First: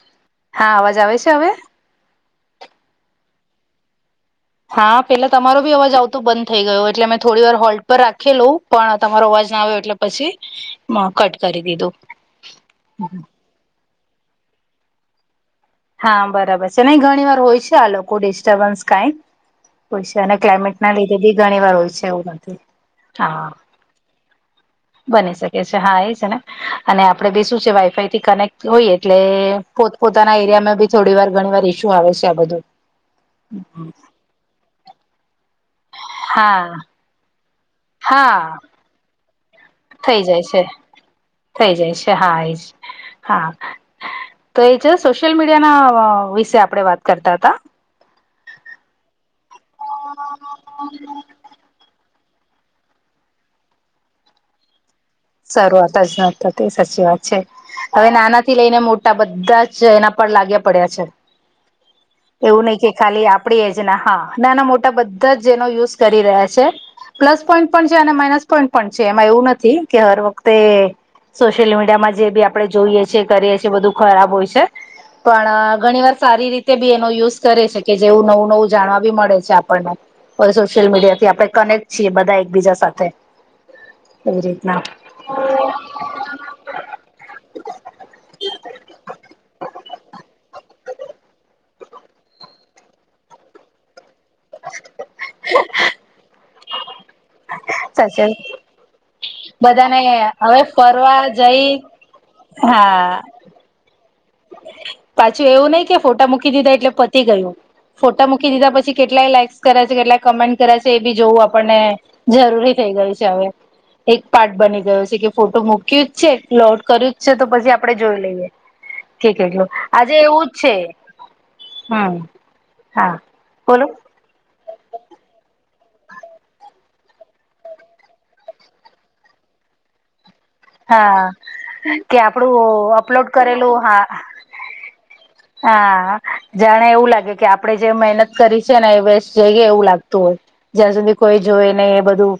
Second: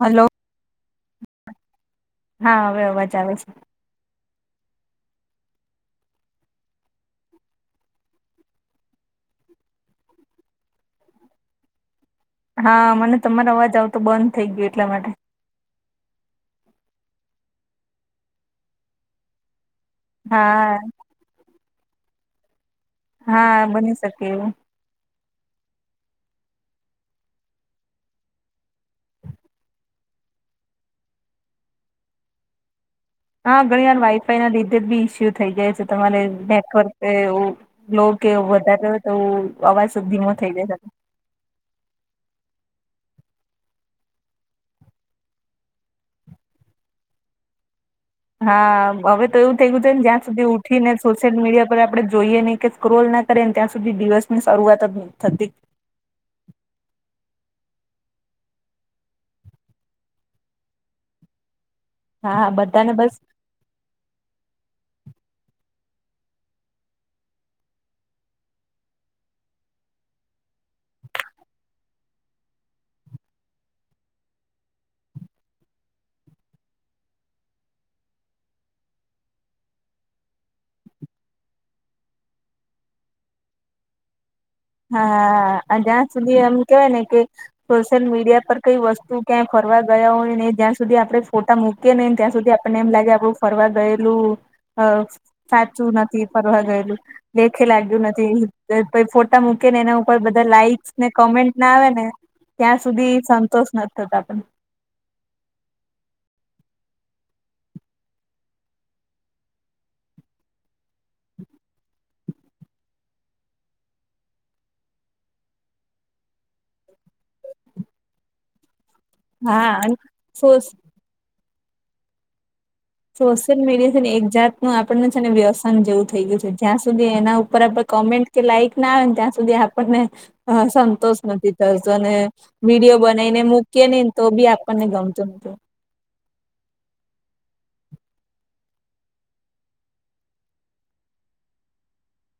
Hello હા અવાજ આવે છે હવે? હા હવે અવાજ આવે છે. હા પેલા તમારો બી અવાજ આવતો બંધ થઈ ગયો. એટલે મેં થોડી વાર હોલ્ટ પર રાખેલું. પણ તમારો અવાજ ના આવ્યો એટલે પછી કટ કરી દીધું. હા મને તમારો અવાજ આવતો બંધ થઈ ગયો એટલા માટે. હા બરાબર છે નહી ઘણી વાર હોય છે આ લોકો ડિસ્ટર્બન્સ કાઈ. હોય સે. અને હા ક્લાયમેટના લીધે બી ઘણી વાર હોય છે એવું નથી. હા બની શકે એવુ. બની શકે છે હા એ છે ને. અને આપડે બે શું સે વાઈફાઈથી કનેક્ટ હોઈ એટલે પોતપોતાના એરિયામાં બી થોડી વાર ઘણી વાર ઇસ્યુ આવે છે આ બધું. હા ઘણી વાર વાઈફાઈના લીધે બી ઇસ્યુ થઈ જાય છે તમારે હા નેટવર્ક એવું. લો કે હા વધારે હોય તો અવાજ સેજ ધીમો થઈ જાય [inaudible] થઈ જાય છે હા એજ હા. તો એ છે સોશિયલ મીડિયાના વિશે આપણે વાત કરતા તા. હા હવે તો એવું થઈ ગયું છે ને જ્યાં સુધી ઉઠીને સોશિયલ મીડિયા પર આપણે જોઈએ નહી કે સ્ક્રોલ ના કરીએ ને ત્યાં સુધી દિવસની શરૂઆત જ નહી. શરૂઆત જ નથ થતી. સાચી વાત છે. હવે નાના થી લઈને મોટા બધાં જ એના પર લાગ્યા પડ્યા છે. હા એવું નહી કે બધાને બસ ખાલી આપ આપણી એજના હા. નાના મોટા બધા જ જેનો યુઝ કરી રહ્યા છે. પ્લસ પોઈન્ટ પણ છે અને માઇનસ પોઈન્ટ પણ છે. એમાં એવું નથી કે હર વખતે- સોશિયલ મીડિયામાં જે બી આપણે જોઈએ છીએ, કરીએ છીએ બધું ખરાબ હોય છે. પણ ઘણી વાર સારી રીતે બી એનો યુઝ કરે છે કે જેવું નવું નવું જાણવા બી મળે છે આપણને. હવે સોશિયલ મીડિયાથી આપણે કનેક્ટ છીએ બધા એકબીજા સાથે એવી રીત હા અન જ્યાં સુધી એમ કેવાય ને કે સોશિયલ મીડિયા પર કઈ વસ્તુ ક્યાંય ફરવા ગયા હોય ને એ જ્યાં સુધી આપડે ફોટા મુક મુકીએ નઈ ને ત્યાં સુધી આપણને એમ લાગે આપડું ફરવા ગયેલું અ સાચું નથી ફરવા ગયેલું લેખે લાગ્યું સાચે નથી. અ પછી ફોટ ટા મૂકીએ ને એના બધાને ઉપર બધા હવે લાઈકસ ને ફરવા કમેન્ટને જઈ આવે ને ત્યાં સુધી હા સંતોષ નથ તો થાતો. પાછું એવું નહીં કે ફોટા મૂકી દીધા એટલે પતી ગયું. ફોટા મૂકી દીધા પછી કેટલાય લાઈક્સ કર્યા છે, કેટલાય કમેન્ટ કર્યા છે, એ બી જોવું આપણને. જરૂરી થઈ ગયું છે હવે. એક પાર્ટ બની ગયો છે કે ફોટો મૂક્યું જ છે, લોડ કર્યું જ છે, તો પછી આપણે જોઈ લઈએ. કે કેટલું હા આજે એવું જ સોસ છે હમ. હા સોશિયલ બોલો મીડિયા છે ને એક જાત નું આપણને છે ને વ્યસન જેવું થઈ ગયું છે. જ્યાં સુધી એના ઉપર આપડે કોમેન્ટ કે લાઈક ના આવે ને ત્યાં સુધી આપ આપણને અ સંતોષ હા નથી થતો અને કે આપડું વિડીયો અપલોડ બનાઈને કરેલું મૂકીએ હા નહીં ને તો બી આપ આપણને ગમતું નથી. હા જાણે એવું લાગે કે આપણે જે મહેનત કરી છે ને એ વસ્ટ જઈએ એવું લાગતું હોય. જ્યાં સુધી કોઈ જોવે નહીં એ બધું.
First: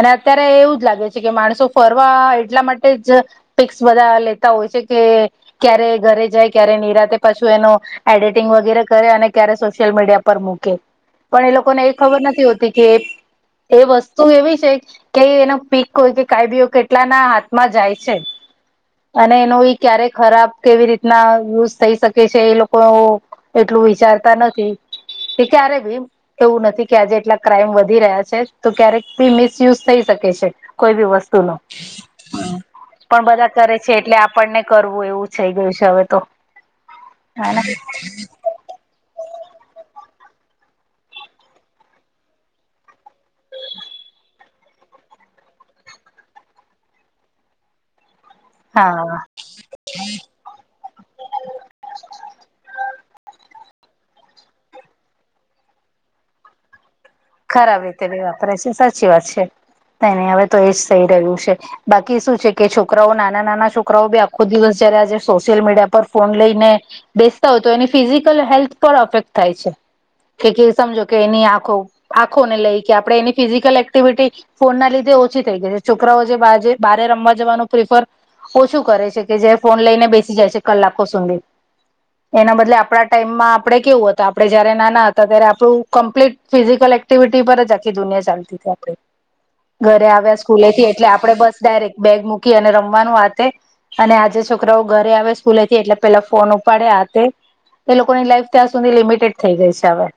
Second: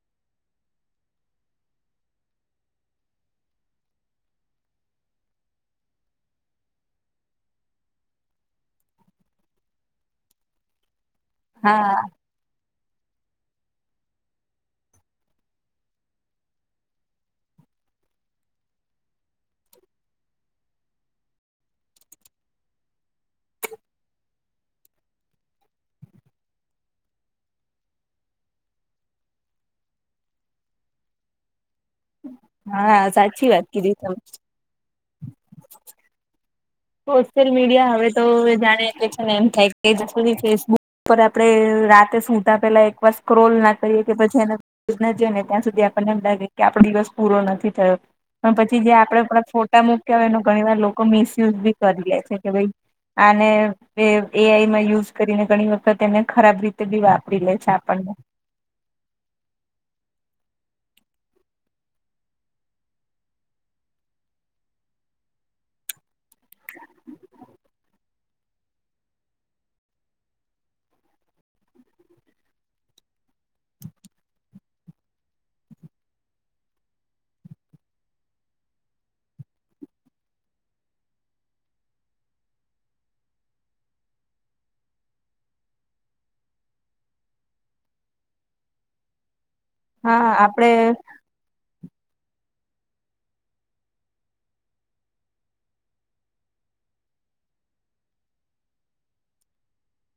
અને અત્યારે એવું જ લાગે છે કે માણસો ફરવા એટલા માટે જ પિક્સ બધા લેતા હોય છે કે ક્યારે ઘરે જાય, ક્યારે નીરાતે પછું એનો એડિટિંગ વગેરે કરે અને ક્યારે સોશિયલ મીડિયા પર મૂકે. પણ એ લોકોને એ હા ખબર નથી હોતી કે એ વસ્તુ એવી છે. કે એનો પીક હોય કે કાય બી કેટલા ના હાથમાં જાય છે. અને એનો ક્યારે ખરાબ કેવી રીતના યુઝ થઈ શક કે છે એ લોકો એટલું વિચારતા નથી એ ક્યારે ભી એવું નથી કે આજે એટલા ક્રાઈઇમ વધી રહ્યા છે તો ક્યારેક બી મિસયુઝ થઈ શકે છે. કોઈ બી વસ્તુ નો હા પણ સાચી બધા વાત કરે છે કીધી તમે. એટલે આપણને કરવું એવું થઈ ગયું છે હવે તો. સોશિયલ હેને મીડિયા હવે તો જાણે એલે છેને એમ થાય કે સુધી ફેસબુક પર આપડે રાતે સુતા પેલા એકવાર સ્ક્રોલ ના કરીએ કે પછી એને ઈને ત્યાં સુધી આપણને એમ લાગે કે આપડો દિવસ પૂરો નથી થયો. પણ પછી જે હા આપડે પણ ફોટા મૂક્યા હોય એનો ઘણીવાર લોકો મિસયુઝ બી કરી લે છે કે ભાઈ આને એ આ ઈ માં યુઝ કરીને ઘણી વખત એને ખરાબ રીત તે બી વાપરી લે છે ખરાબ રીતે આપણને. બી વાપરે છે સાચી વાત છે. કાઈ નહીં હવે તો એજ થઈ રહ્યું છે. બાકી શું છે કે છોકરાઓ નાના નાના છોકરાઓ બી આખો દિવસ જયારે આજે સોશિયલ મીડિયા પર ફોન લઈને બેસતા હોય તો એની ફિઝિકલ હેલ્થ પર અફેક્ટ થાય છે. કે કોઈ સમજો કે એની આંખો આંખોને લઈ કે આપણે એની ફિઝિકલ એક્ટિવિટી ફોન ના લીધે ઓછી થઈ ગઈ છે છોકરાઓ જે બારે રમવા જવાનું પ્રિફર ઓછું કરે છે કે જે ફોન લઈને બેસી જાય છે કલાકો સુધી. એના બદલે આપડા ટાઈમમાં આપડે કેવું હત આપડે જયારે નાના હતા ત્યારે આપડું કમ્પ્લીટ ફિઝિક્સ કલ એકેટીવી પર અજી દુનિયા ચાલતી આપ ઘરે હા આવ્યા સ્કૂલે આપડે એટલે આપડે બસ ડાયરેક્ટ બેગ મૂકી અને રમવાનું આથે અને આજે છોકરાઓ ઘરે આવે સ્કૂલેથી એટલે પેલા ફોન ઉપાડે આતે એ લોકોની લાઈફ ત્યાં સુધી લિમિટેડ થઈ ગઈ છે હવે.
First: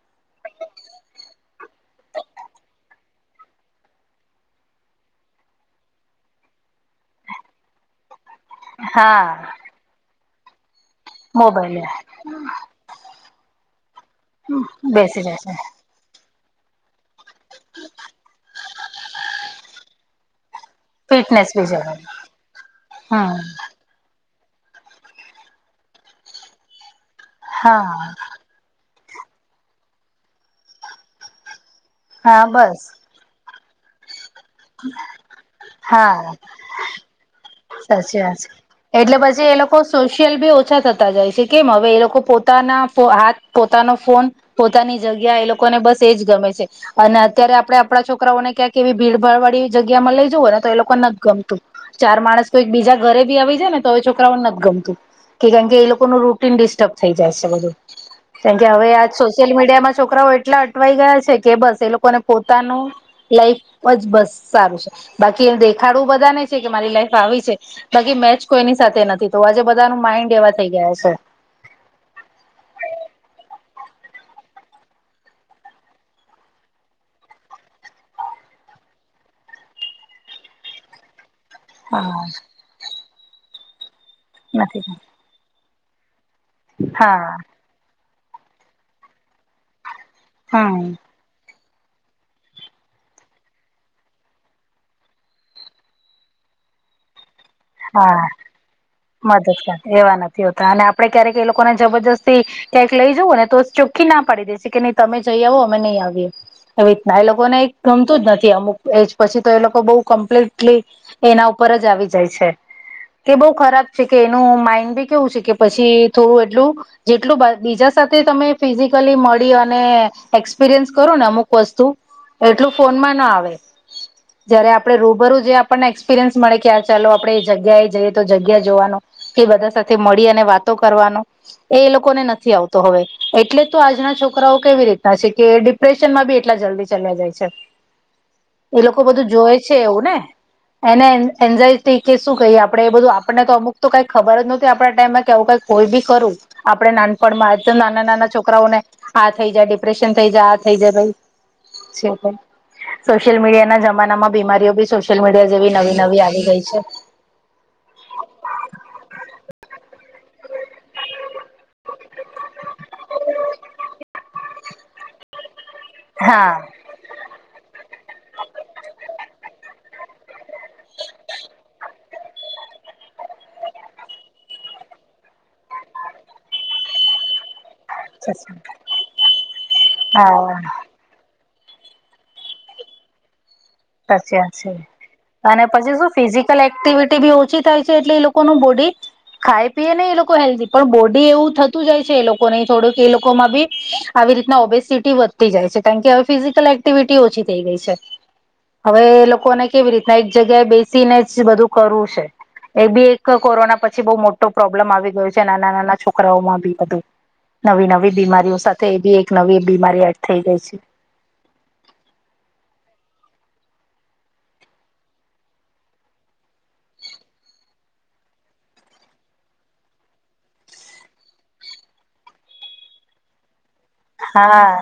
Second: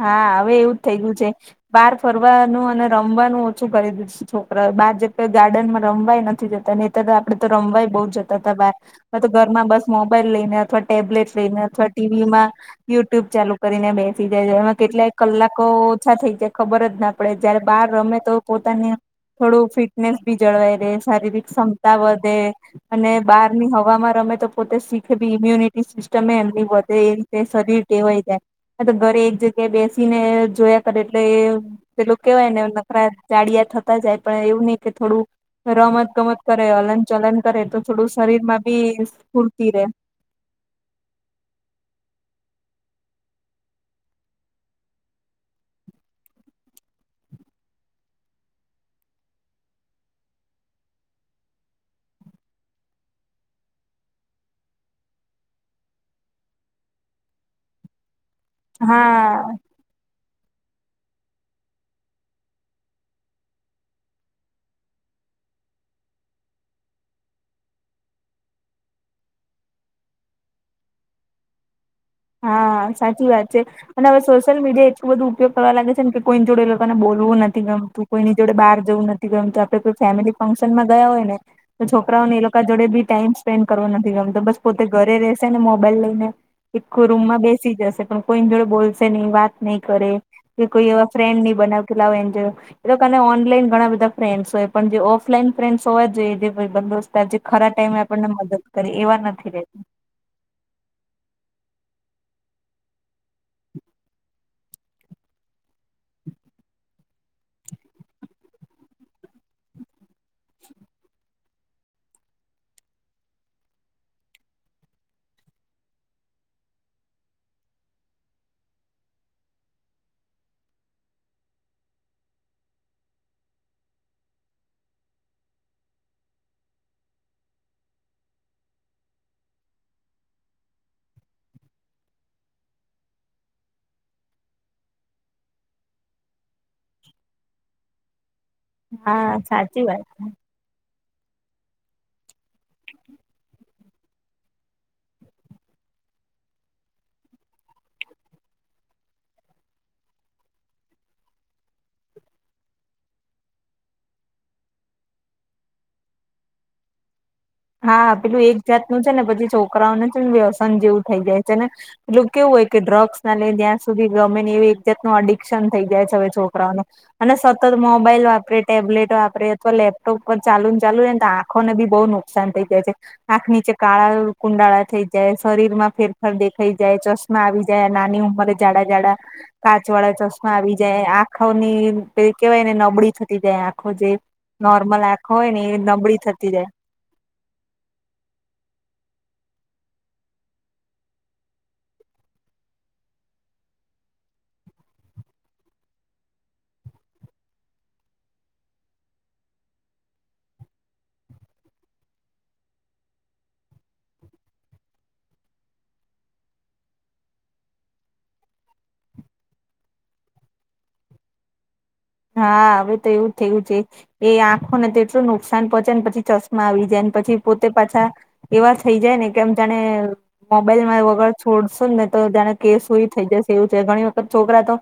હા, હવે એવુંજ થઇ ગયું છે. બહાર ફરવાનું અને રમવાનું ઓછું કરી દીધું છોકરા બહાર જ ગાર્ડનમાં રમવાય નથી જતા ને તદા આપદે તો રમવાય બહુ જ તતા બાર આ તો હા ઘરમાં બસ મોબાઈલ લઈને અથવા ટેબ્લેટ લઈને મોબાઈલે અથવા ટી વી માં યુટ્યુબ ચાલુ કરીને બેસીથી જાય છે એમાં કેટલાય બેસી જશે કલાકો ઓછા થઇ જાય. ખબર જ ના પડે જયારે બહાર રમે તો પોતાને થોડું ફિટનેસ ભી જળવાઈ રહે. શારીરિક ફિટનેસ બી ક્ષમતા જરૂરી વધે અને હમ બહારની હવામાં રમે તો પોતે શીખે બી ઈમ્યુનિટી સિસ્ટમ એમ વધે એ રીતે શરીર હા ટેવાઈ જાય. આ તો ઘરે એક જગ્યાએ બેસી ને જોયા કરે એટલે પેલું હા કેવાય ને બસ નખરા જાળિયા થતા જાય પણ એવું નહિ કે થોડું રમત હા ગમત કર ને હલન ચલન કરે તો થોડું સાચી શરીર માં બી સ્ફૂર્તિ રહેે. ખેલ ઓછા થતા જાય છે કેમ હવે એ લોકો પોતાના હાથ પોતાનો ફોન પોતાની જગ્યા એ લોકોને બસ એજ ગમે છે. અને અત્યારે આપડે આપડા છોકરાઓને ક્યાંક એવી ભીડભાડ વાળી જગ્યા માં લઈ જવું ને તો એ લોકોને નથ ગમતું. ચાર માણસ તોઈ બીજા ઘરે બી આવી જાય ને તો છોકરાઓને નથ ગમતું. કે કારણ કે એ લોકોનું રૂટીન ડિસ્ટર્બ થઈ જાય છે બધું. કેમકે હવે આજ હા સોશિયલ મીડિયામાં છોકરાઓ એટલા અટવાઈ ગયા છે કે બસ એ લોકોને પોતાનું લાઈફ જ બસ સારું છે બાકી એ દેખાડવું બધા ને છે કે મારી લાઈફ આવીવી છે બાકી મેચ કોઈની સાથે નથી તો આજે બધા ના માઈન્ડ એવા થઈ ગયા છે. હા, સાચી વાત છે. અને હવે સોશિયલ મીડિયા એટલું બધું ઉપયોગ કરવા લાગે છે કે કોઈની જોડે લોકોને બોલવું નથી ગમતું. કોઈની જોડે બહાર જવું નથી ગમતું. આપડે કોઈ ફેમિલી ફંક્શન માં ગયા હોય ને તો હા છોકરાઓને એ લોકો જોડે બી ટાઈમ સ્પેન્ડ કરવા નથી ગમતો બસ પોતે નથી ઘરે રહેશે ને મોબાઈલ લઈને એક હા રૂમમાં બેસી જશે પણ કોઈની જોડે બોલશે નહી વાત નહીં કરે કે હમ કોઈ એવા ફ્રેન્ડ ની બનાવે કે લાવ એને જોડે એ લોકા ઓનલાઈન ઘણા બધા ફ્રેન્ડસ હોય પણ જે ઓફલાઈન ફ્રેન્ડ્સ હોવા જ જોઈએ જે બોસ્ત તા જે ખરા ટાઈમે હા આપણને મદદ કરી એવા નથી રહેેતા. હતા અને આપડે ક્યારેક એ લોકોને જબરજસ્તી ક્યાંક લઈ જવું ને તો ચોખ્ખી ના પાડી દે છે કે નહી તમે જઈ આવો અમે નહી આવીએ. એવી રીતના એ લોકોને ગમતું જ નથી અમુક એજ પછી તો એ લોકો બઉ કમ્પ્લીટલી એના ઉપર જ આવી જાય છે. તે બઉ ખરાબ છે કે એનું માઇન્ડ બી કેવું છે કે પછી થોડું એટલું જેટલું બીજા સાથે તમે ફિઝિકલી મળી અને એક્સપિરિયન્સ કરો ને અમુક વસ્તુ એટલું ફોનમાં ના આવે. જયારે આપણે રૂબરૂ જે આપણને એક્સપિરિયન્સ મળે કે આ ચાલો આપણે જગ્યા એ જઈએ તો જગ્યા જોવાનું કે બધા સાથે મળી અને વાતો કરવાનો એ એ લોકોને નથી આવતો હવે. એટલે તો આજના છોકરાઓ કેવી રીતના છે કે ડિપ્રેશનમાં બી એટલા જલ્દી ચલ્યા જાય છે, એ લોકો બધું હા જોય છે સાચી એવું વાત ને. એને એ એન્ઝાયટી કે શું કહીએ આપડે એ બધું આપડને તો અમુક તો કઈ ખબર જ નહોતી આપડા ટાઈમમાં કેવું કઈ કોઈ બી કરું. આપડે નાનપણમાં તો નાના નાના છોકરાઓને આ થઈ જાય, ડિપ્રેશન થઈ જાય, આ થઈ જાય ભાઈ છે. સોશિયલ મીડિયા ના જમાનામાં બીમારીઓ બી સોશિયલ મીડિયા જેવી નવી નવી આવી ગઈ છે. હા પેલું એક જાતનું છે ને પછી છોકરાઓને છે ને વ્યસન જેવું થઈ જાય છે ને એટલું કેવું હોય કે ડ્રગ્સ ના લઈને ત્યાં સુધી ગર્મે એવી એક જાત અડી શન થઈ જાય છે હવે હા છોકરાઓને. અને સતત મોબાઈલ વાપરે, ટેબલેટ વાપરે અથવા લેપટોપ પર ચાલુ ચાલુ ને આખો બી બહુ નુ શાન થઈ જાય છે. આંખ નીચે કાળા કુંડાળા થઈ જાય, શરીર માં ફેરફાર દેખાઈ જાય, ચ આવી જાય, નાની ઉંમરે જાડા જાડા કાચ વાળા ચોસમાં હા આવી જાય, આ ખોની પે કેહેવાય ને નબળી થતી જાય આખ. સાચી વાત છે અને પછી શું નબળી થતી જાય ફિઝિકલ એક્ટિવિટી બી ઓછી થાય છે એટલે એ લોકોનું બોડી ખાય પીએ ને એ લોકો હેલ્ધી પણ બોડી એવું થતું જાય છે એ લોકોને થોડું કે એ લોકોમાં બી. આવી રીતના ઓબેસિટી વધતી જાય છે કારણ કે હવે ફિઝિકલ એક્ટિવિટી ઓછી થઈ ગઈ છે. હવે એ લોકોને કેવી રીતના એક જગ્યાએ બેસીને જ બધું કરવું છે. એ બી એક કોરોના પછી બહુ મોટો પ્રોબ્લેમ આવી ગયો છે નાના નાના છોકરાઓમાં બી બધું. નવી નવી બીમારીઓ સાથે એ બી એક નવી બીમારી એડ થઈ ગઈ છે. હા હવે તો એવું જ થયું છે. એ આંખોને તેટલું નુકસાન પહોંચે ને પછી ચશ્મા આવી જાયને પછી પોતે પાછા એવા થઈ જાય ને કેમ જાણે મોબાઈલમાં વગર છોડશું ને તો તને કેસ સુ થઈ જશે એવું છે. ઘણી છોકરા તો હા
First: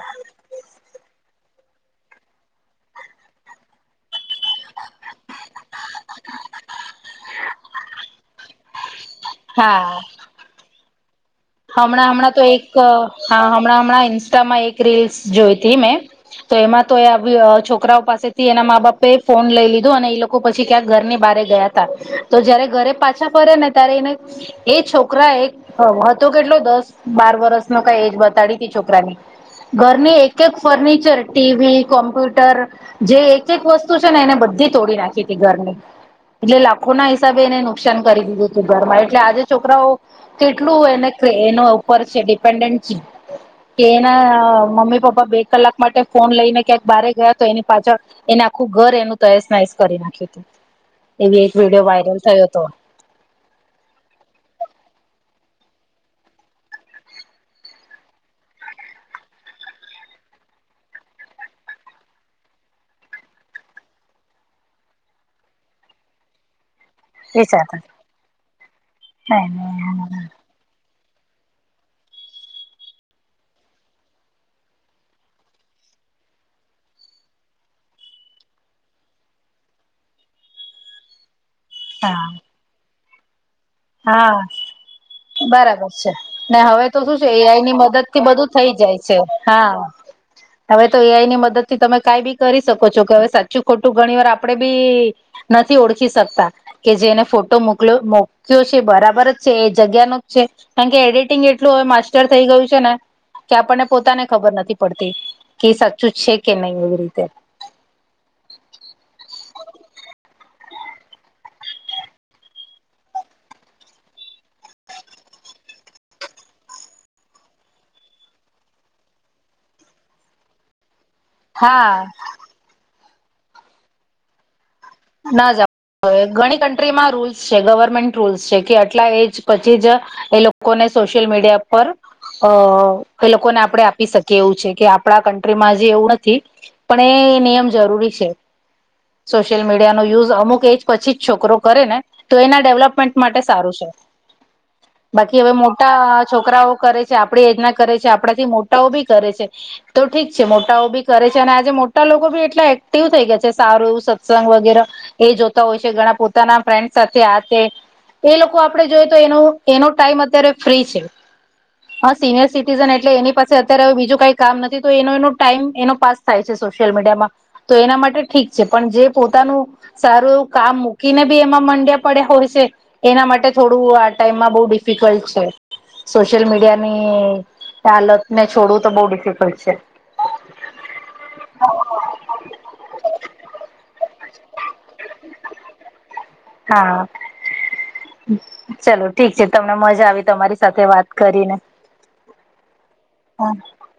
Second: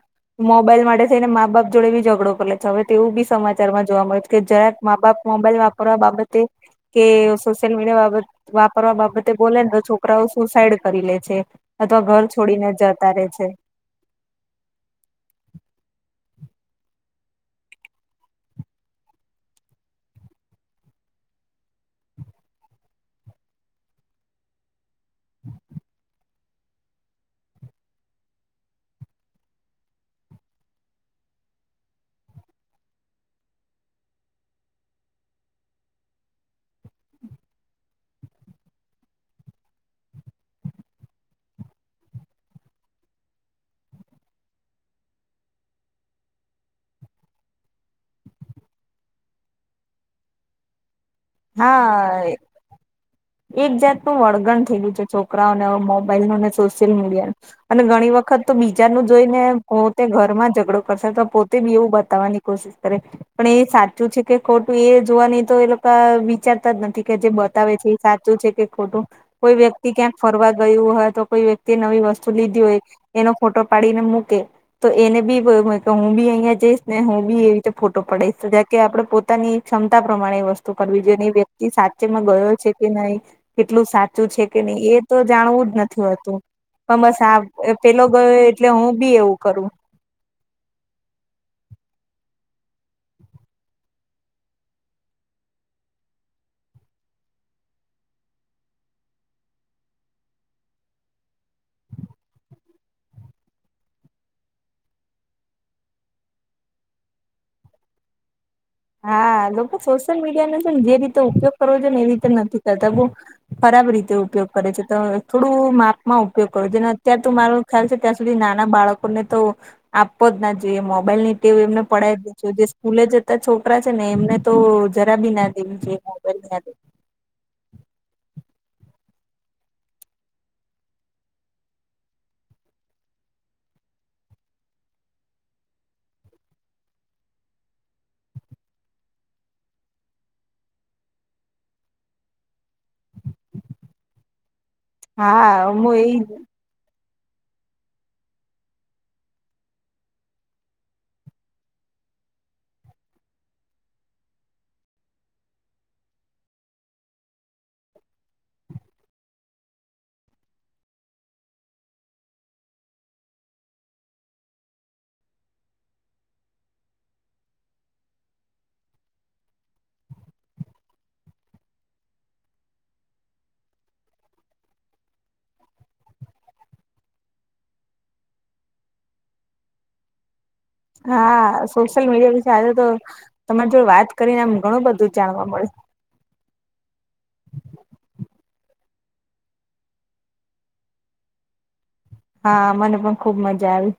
મોબાઈલ માટે થઈને મા બાપ જોડે જ ગડો કર લે છે હવે તે એવું બી સમાચારમાં જોવા મળ્યું હત કે જરાક મા બાપ મોબાઈલ વાપરવા બાબતે કે સોશિયલ મીડિયા બાબત વાપરવા બાબતે બોલે ને તો હા છોકરાઓ સુસાઈડ કરી લે છે. અથવા હમણાં ઘર હમણાં તો એક છોડીને જતા રે હા છે હમણાં હમણાં ઇન્સ્ટામાં એક રીલ્સ જોઈ હતી મેં. તો એમાં તો એ છોકરાઓ પાસેથી એના મા બાપે ફોન લઈ લીધો અને એ લોકો પછી ક્યાંક ઘરની બહરે ગયા તા, તો જયારે ઘરે પાછા ફરે ને ત્યારે એને એ છોકરા એક તો કેટલો દસ બાર વરસ ન કઈ એજ બતાડી તી છોકરાની. ઘરની એક એક ફર્નિચર ટી વી, કોમ્પ્યુટર જે એક એક વસ્તુ છે ને એને બધી તોડી નાખી હતી ઘરની. એટલે લાખો ના હિસાબે એને નુકસાન કરી દીધું હતું ઘરમાં. એટલે આજે છોકરાઓ કેટલું એને એનો ઉપર છે ડિપેન્ડન્ટ છે. કે એના મમ્મી પપ્પા બે કલાક માટે ફોન લઈને ક્યાંક બાર ગયા તો એની પાછળ એને આખું ઘર એનું તયસ નાયસ કરી નાખ્યું હતું. એવી એક વિડીયો વાયરલ હાય. થયો હતો એક જાતનું વળગણ થઈ ગયું છે છોકરાઓને મોબાઈલ નું ને સોશિયલ મીડિયાનું. અને ઘણી વખત તો બીજા ન જોઈ ને પોતે ઘર માં ઝઘડો કરશે તો પોતે બી એવું બતાવવાની કોશિ કરે પણ એ સાચું છે કે ખોટું એ જોવા નહ તો એ લોકો વિચારતા જ નથી કે જે બતાવે છે એ સાચું છે કે ખોટું. કોઈ વ્યક્તિ ક્યાંક ફરવા ગયું હોય તો કોઈ વ્યક્તિ નવી વસ્તુ લીધી હોય એનો ફોટો પાડીને મૂકે. તો એને બી હું બી અહિયાં જઈશ ને હું બી એવી રીતે ફોટો પડડીશ કે આપણે પોતે પોતાની ક્ષમતા પ્રમાણે વસ્તુ કરવી જોઈએ એ વ્યક્તિ સાચેમાં હા ગયો છે કે નહીં કેટલું સાચું હા છે કે નહી એ તો જાણવું જ બરાબર નથી છે હોતું ને હવે તો પણ શું બસ છે આ એઆઈ ની મદદ પેલો થી ગયો. બધું એટલે થઈ હું જાય છે બી એવું કરું. હા હવે તો એઆઈ ની મદદ થી તમે કઈ બી કરી શકો છો કે હવે સાચું ખોટું ઘણી વાર આપડે બી નથી ઓળખી શકતા કે જેને ફોટો મોકલો. કયો છે એ બરાબર જ છે એ જગ્યાનું જ છે કારણ કે એડિટિંગ એટલું હવે માસ્ટર થઈ ગયું છે ને કે આપણને પોતાને ખબર નથી પડતી કે સાચું છે કે નહી એવી રીતે. હા લોકો સોશિયલ મીડિયાનો પણ જે રીતે ઉપયોગ કરવો છે ને એ રીતે નથી કરતા? ખરાબ રીતે ઉપયોગ કરે છે તો થોડું માપમાં ઉપયોગ કરો છ ને અત્યાર તો મારું ખ્યાલ છે ત્યાં સુધી નાના બાળકોને તો આપવો જ ના જોઈએ મોબાઈલ ની. તે એમને હા પડાવી દેો જે સ્કૂલે જતા છોકરા છે ને એમને તો જરા બી ના દેવું ના દ. એ માં રોલ છે ગવર્મેન્ટ રૂલ્સ છે કે આટલા એજ પછી જ એ લોકોને સોશિયલ મીડિયા પર અ એ લોકોને આપણે આપી શકીએ એવું છે કે આપણા કન્ટ્રીમાં જે એવું નથી. પણ એ નિયમ જરૂરી છે. સશિયલ મીિયાનો યુઝ અમુક એજ પછી જ છોકરો કરે ને તો એના ડેવલપ માટે સારું છે બાકી હવે હા હું એ મોટા છોકરાઓ કરે આપડે એજના કરે છે આપણાથી મોટાઓ ભી કરે છે. તો ઠીક છે મોટાઓ બી કરે છે અને આજે મોટા લોકો બી એટલા એક્ટિવ થઈ ગયા છે સારું એવું સ ંગ વગે એ જોતા હોય છે ઘણા પોતાના ફ્રેન્ડ સાથે આ એ લોકો આપણેે જોઈ તો એનો એનો ટાઈમ અત્યારે ફ્રી છે. હા સિનિયર સિટીઝન એટલે એની પાસે અત્યારે હ બીજું કઈ કામ નથી તો એનો એનો ટાઈમ એનો પાસ થાય છે સોશિયલ મીડિયામાં. તો એના માટે ઠીક છે પણ જે પોતાનું સારું કામ મૂકીને બી એમાં મંડ્યા પડ્યા હોય છે એના માટે થોડું આ ટાઈમમાં બહુ ડિફિકલ્ટ છે. સોશિયલ મીડિયા ની હાલતને છોડવું તો બઉુ ડિફિકલ્ટ છે. હા સોશિયલ મીડિયા વિશે આજે તો તમારી જોડે વાત કરીને આમ ઘણું બધું જાણવા મળે. હા. ચલો ઠીક છે તમને મજા આવી તમારી સાથે વાત કરીને. હા મને પણ ખુબ હા મજા આવી.